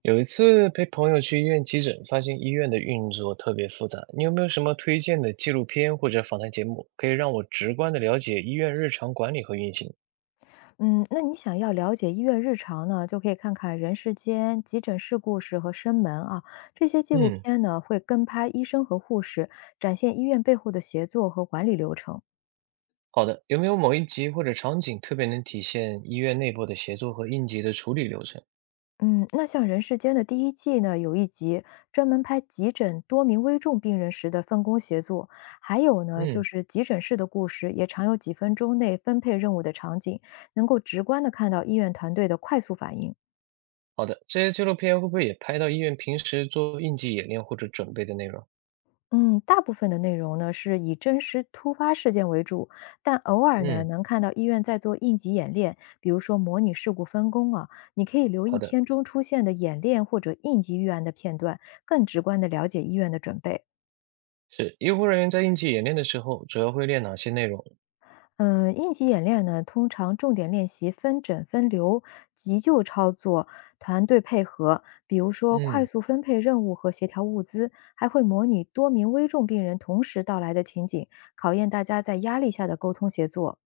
有一次陪朋友去医院急诊，发现医院的运作特别复杂。你有没有什么推荐的纪录片或者访谈节目，可以让我直观的了解医院日常管理和运行？嗯，那你想要了解医院日常呢，就可以看看《人世间》《急诊室故事》和《生门》啊，这些纪录嗯，片呢会跟拍医生和护士，展现医院背后的协作和管理流程。好的。有没有某一集或者场景特别能体现医院内部的协作和应急的处理流程？嗯，那像《人世间》的第一季呢，有一集专门拍急诊多名危重病人时的分工协作，还有呢就嗯，是急诊室的故事，也常有几分钟内分配任务的场景，能够直观的看到医院团队的快速反应。好的。这些纪录片会不会也拍到医院平时做应急演练或者准备的内容？嗯，大部分的内容呢是以真实突发事件为主，但偶尔呢嗯，能看到医院在做应急演练，比如说模拟事故分工啊，你可以留意好的。片中出现的演练或者应急预案的片段，更直观地了解医院的准备。是，医护人员在应急演练的时候，主要会练哪些内容？嗯，应急演练呢，通常重点练习分诊分流、急救操作、团队配合，比如说快嗯。速分配任务和协调物资，还会模拟多名危重病人同时到来的情景，考验大家在压力下的沟通协作。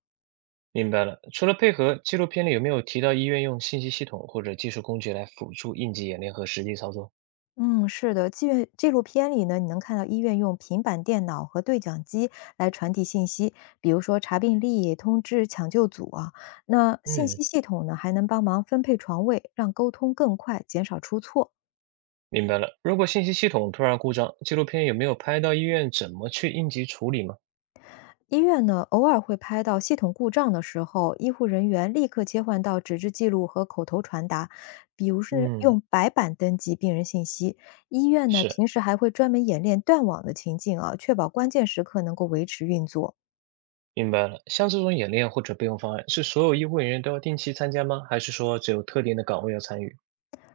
明白了。除了配合，纪录片里有没有提到医院用信息系统或者技术工具来辅助应急演练和实际操作？嗯，是的，纪录片里呢，你能看到医院用平板电脑和对讲机来传递信息，比如说查病历、通知抢救组啊。那信嗯，息系统呢，还能帮忙分配床位，让沟通更快，减少出错。明白了。如果信息系统突然故障，纪录片有没有拍到医院怎么去应急处理吗？医院呢，偶尔会拍到系统故障的时候，医护人员立刻切换到纸质记录和口头传达，比如是嗯，用白板登记病人信息。医院呢，是，平时还会专门演练断网的情境啊，确保关键时刻能够维持运作。明白了。像这种演练或者备用方案，是所有医护人员都要定期参加吗？还是说只有特定的岗位要参与？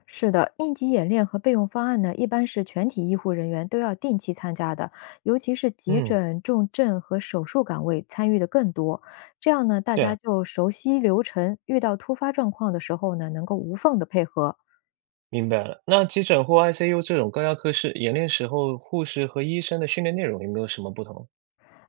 是的，应急演练和备用方案呢，一般是全体医护人员都要定期参加的，尤其是急嗯，诊、重症和手术岗位参与的更多。这样呢，大对家啊，就熟悉流程，遇到突发状况的时候呢，能够无缝的配合。明白了，那急诊或 ICU 这种高压科室演练时候，护士和医生的训练内容有没有什么不同？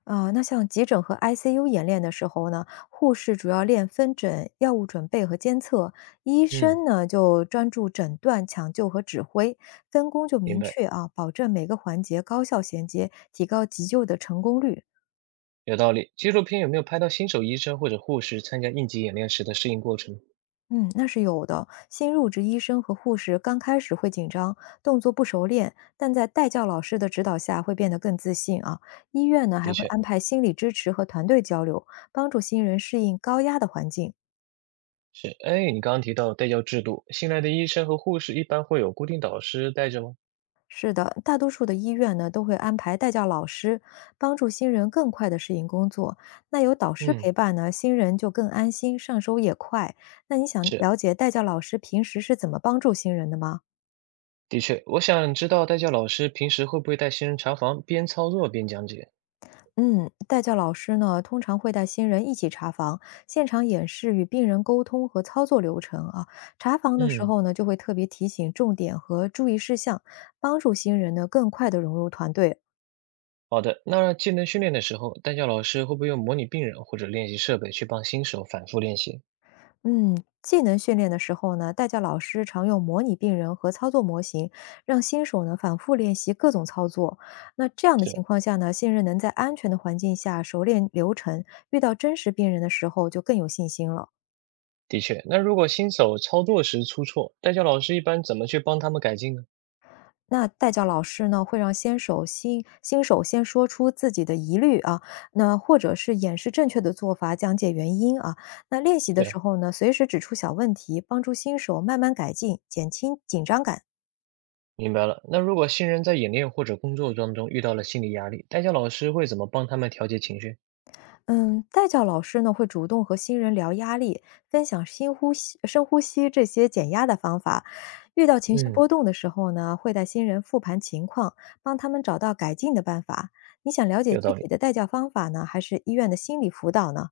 啊，那像急诊和 ICU 演练的时候呢，护士主要练分诊、药物准备和监测，医嗯，生呢就专注诊断、抢救和指挥，分工就明明白。确啊，保证每个环节高效衔接，提高急救的成功率。有道理。纪录片有没有拍到新手医生或者护士参加应急演练时的适应过程？嗯，那是有的。新入职医生和护士刚开始会紧张，动作不熟练，但在带教老师的指导下会变得更自信啊。医院呢还的会确安排心理支持和团队交流，帮助新人适应高压的环境。是。哎，你刚刚提到带教制度，新来的医生和护士一般会有固定导师带着吗？是的，大多数的医院呢都会安排带教老师，帮助新人更快的适应工作。那有导师嗯，陪伴呢，新人就更安心，上手也快。那你想是，了解带教老师平时是怎么帮助新人的吗？的确。我想知道带教老师平时会不会带新人查房，边操作边讲解？嗯，带教老师呢通常会带新人一起查房，现场演示与病人沟通和操作流程啊。查房的时嗯，候呢，就会特别提醒重点和注意事项，帮助新人呢更快的融入团队。好的。那技能训练的时候，带教老师会不会用模拟病人或者练习设备去帮新手反复练习？嗯，技能训练的时候呢，代教老师常用模拟病人和操作模型，让新手呢反复练习各种操作。那这样的情是，况下呢，新人能在安全的环境下熟练流程，遇到真实病人的时候就更有信心了。的确。那如果新手操作时出错，带教老师一般怎么去帮他们改进呢？那代教老师呢，会让新手先说出自己的疑虑啊，那或者是演示正确的做法，讲解原因啊。那练习的时对。候呢，随时指出小问题，帮助新手慢慢改进，减轻紧张感。明白了。那如果新人在演练或者工作当中遇到了心理压力，代教老师会怎么帮他们调节情绪？嗯，代教老师呢会主动和新人聊压力，分享深呼吸这些减压的方法。遇到情绪嗯，波动的时候呢，会带新人复盘情况，帮他们找到改进的办法。你想了解有具道体理。的代教方法呢，还是医院的心理辅导呢？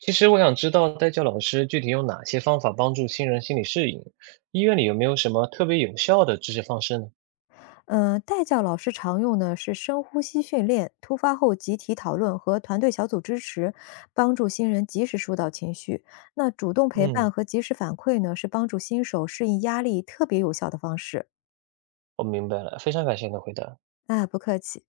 其实我想知道代教老师具体有哪些方法帮助新人心理适应，医院里有没有什么特别有效的支持方式呢？嗯，代教老师常用呢是深呼吸训练、突发后集体讨论和团队小组支持，帮助新人及时疏导情绪。那主动陪伴嗯，和及时反馈呢，是帮助新手适应压力特别有效的方式。我明白了，非常感谢你的回答。啊，不客气。